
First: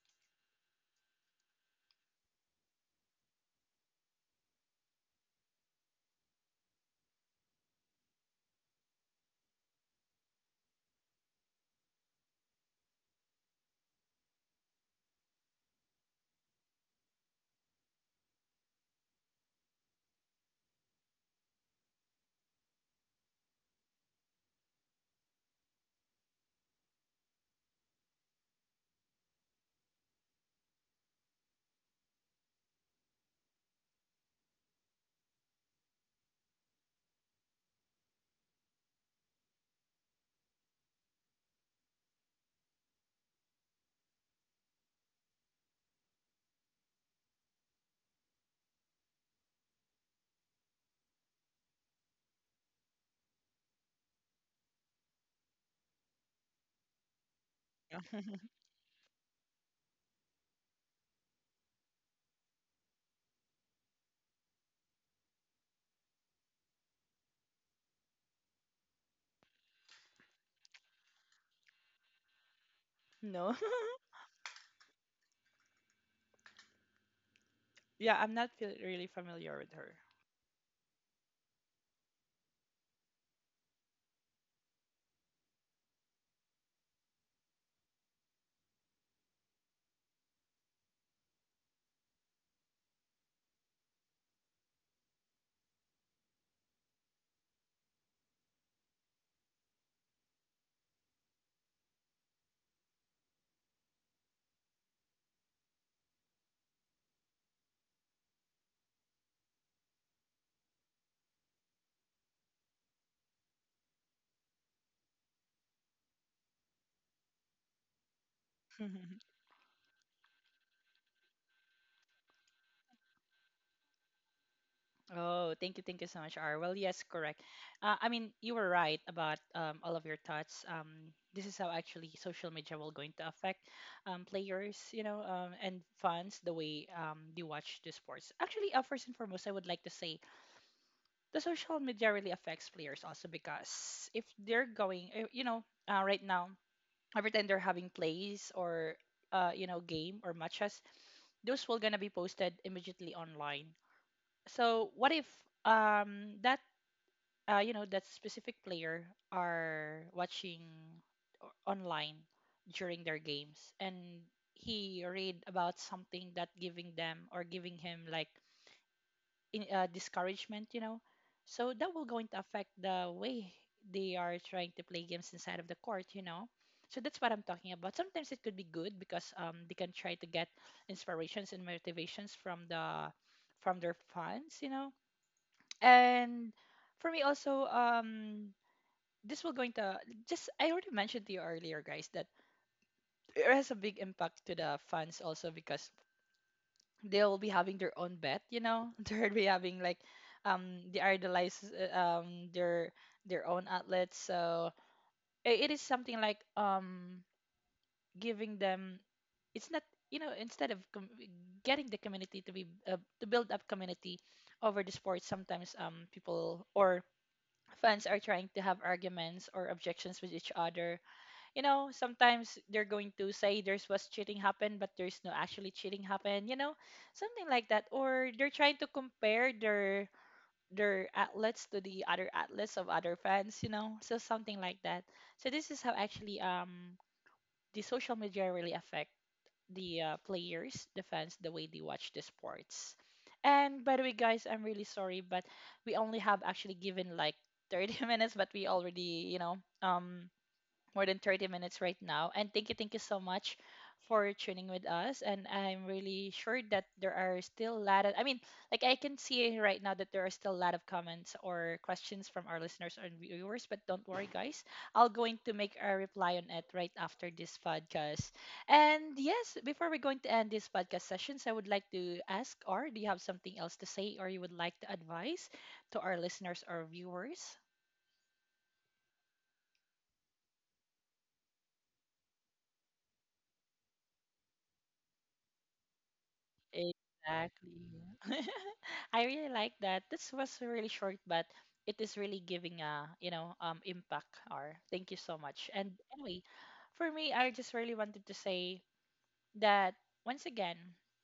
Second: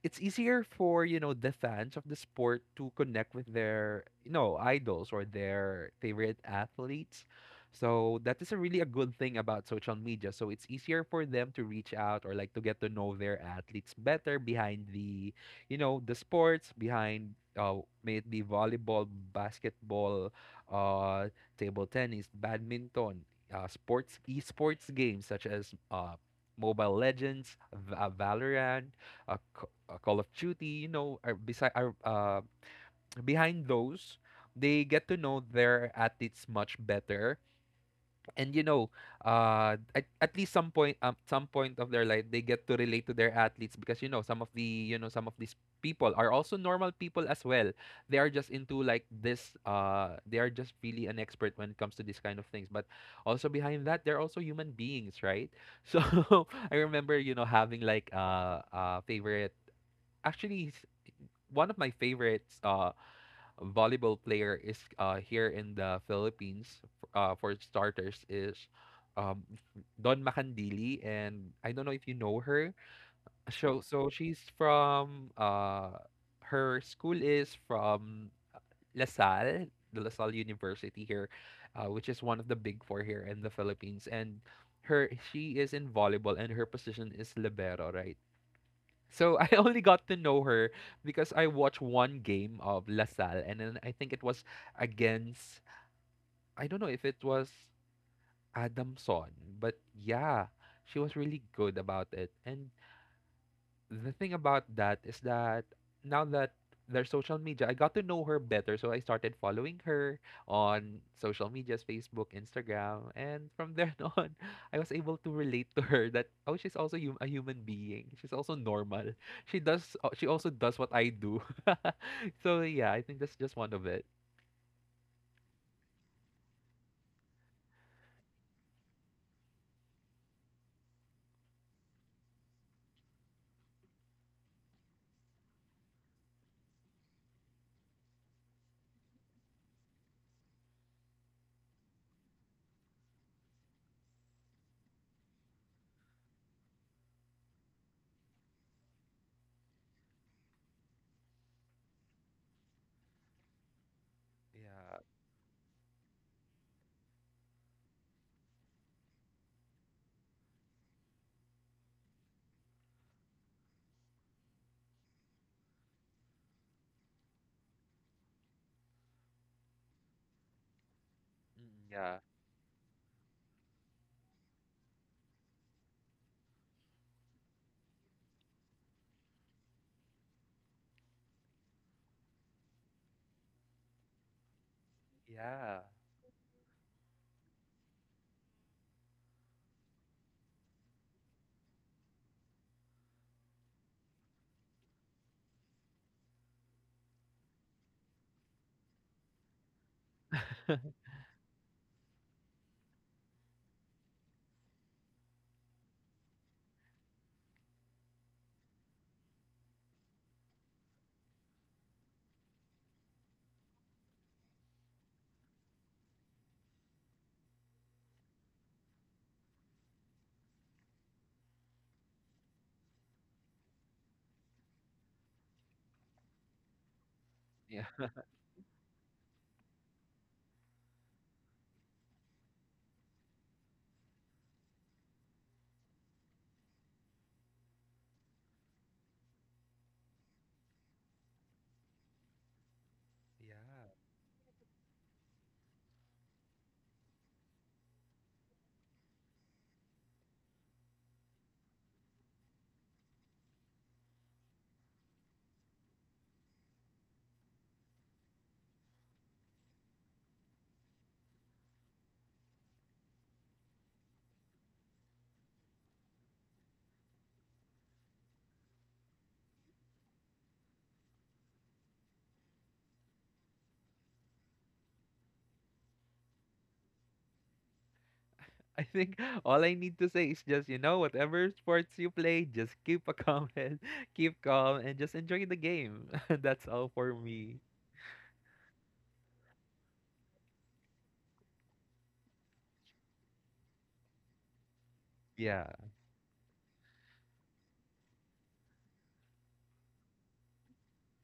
it's easier for, you know, the fans of the sport to connect with their, idols or their favorite athletes, so that is a really a good thing about social media. So it's easier for them to reach out or like to get to know their athletes better behind the, the sports behind, uh, may it be volleyball, basketball, uh, table tennis, badminton, sports, esports games such as, mobile legends V- valorant uh, Call of Duty, you know. Are beside, are behind those, they get to know their athletes much better, and you know, at least some point, of their life, they get to relate to their athletes, because you know some of these people are also normal people as well. They are just into like this. They are just really an expert when it comes to this kind of things. But also behind that, they're also human beings, right? So I remember, you know, having like favorite, actually one of my favorites volleyball player is here in the Philippines, for starters, is um Don Macandili, and I don't know if you know her.
No.
So she's from her school is
Yeah,
from
I'm not really familiar
LaSalle,
with her.
the LaSalle University here, which is one of the big four here in the Philippines, and her she is in volleyball, and her position is libero, right? So I only got to know her because I watched one game of LaSalle, and then I think it was against, I don't know if it was, Adamson, but yeah, she was really good about it. And the thing about that is that, now that there's social media, I got to know her better. So I started following her on social medias, Facebook, Instagram. And from there on, I was able to relate to her that, oh, she's also a human being. She's also normal. She also does what I do. So yeah, I think that's just one of it.
Oh, thank you so much, R. Well, yes, correct. I mean, you were right about all of your thoughts. This is how actually social media will going to affect players, you know, and fans the way they watch the sports. Actually, first and foremost, I would like to say the social media really affects players also because if they're going, right now, every time they're having plays or game or matches, those will gonna be posted immediately online. So
Yeah.
what if that you know that specific player are watching online during their games and he read about something that giving them or giving him like in, discouragement, you know? So
Mm,
that will
yeah.
going to affect the way they are trying to play games inside of the court, you know? So that's what I'm talking about. Sometimes it could be good because they can try to get inspirations and motivations from the from their fans, you know,
Yeah.
and for me also, this will going to just I already mentioned to you earlier, guys, that it has a big impact to the fans also because they'll be having their own bet, you know, they'll be having like they idolize their own outlets. So it is something like giving them it's not, you know, instead of getting the community to be to build up community over the sport sometimes people or fans are trying to have arguments or objections with each other. You know, sometimes they're going to say there's was cheating happened, but there's no actually cheating happened. You know, something like that.
Yeah.
Or they're trying to compare their outlets to the other outlets of other fans. You know, so something like that. So this is how actually the social media really affect the players, the fans, the way they watch the sports. And
Yeah.
by the way, guys, I'm really sorry, but we only have actually given like 30 minutes, but we already, you know, um, more than 30 minutes right now. And thank you so much for tuning with us. And I'm really sure that there are still a lot of, I mean, like I can see right now that there are still a lot of comments or questions from our listeners and viewers, but don't worry, guys. I'll going to make a reply on it right after this podcast. And yes, before we're going to end this podcast sessions, I would like to ask, or do you have something else to say or you would like to advise to our listeners or viewers?
I think all I need to say is just, you know, whatever sports you play, just keep a calm head, keep calm, and just enjoy the game. That's all for me.
Exactly. I really like that. This was really short, but it is really giving a, you know, impact or thank you so much.
Yeah.
And anyway, for me, I just really wanted to say that once again,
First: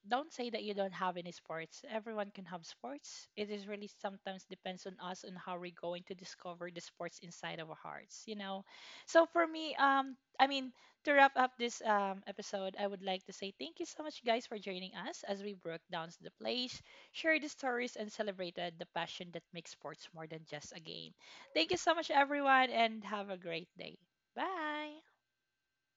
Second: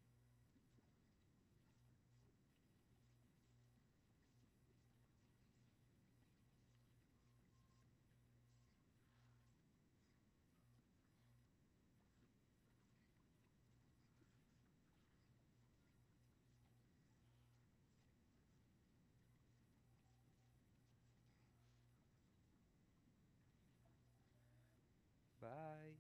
don't say that you don't have any sports. Everyone can have sports. It is really sometimes depends on us on how we're going to discover the sports inside of our hearts, you know. So for me, I mean, to wrap up this episode, I would like to say thank you so much, guys, for joining us as we broke down the plays, shared the stories, and celebrated the passion that makes sports more than just a game. Thank you so much, everyone, and have a great day. Bye.
Bye.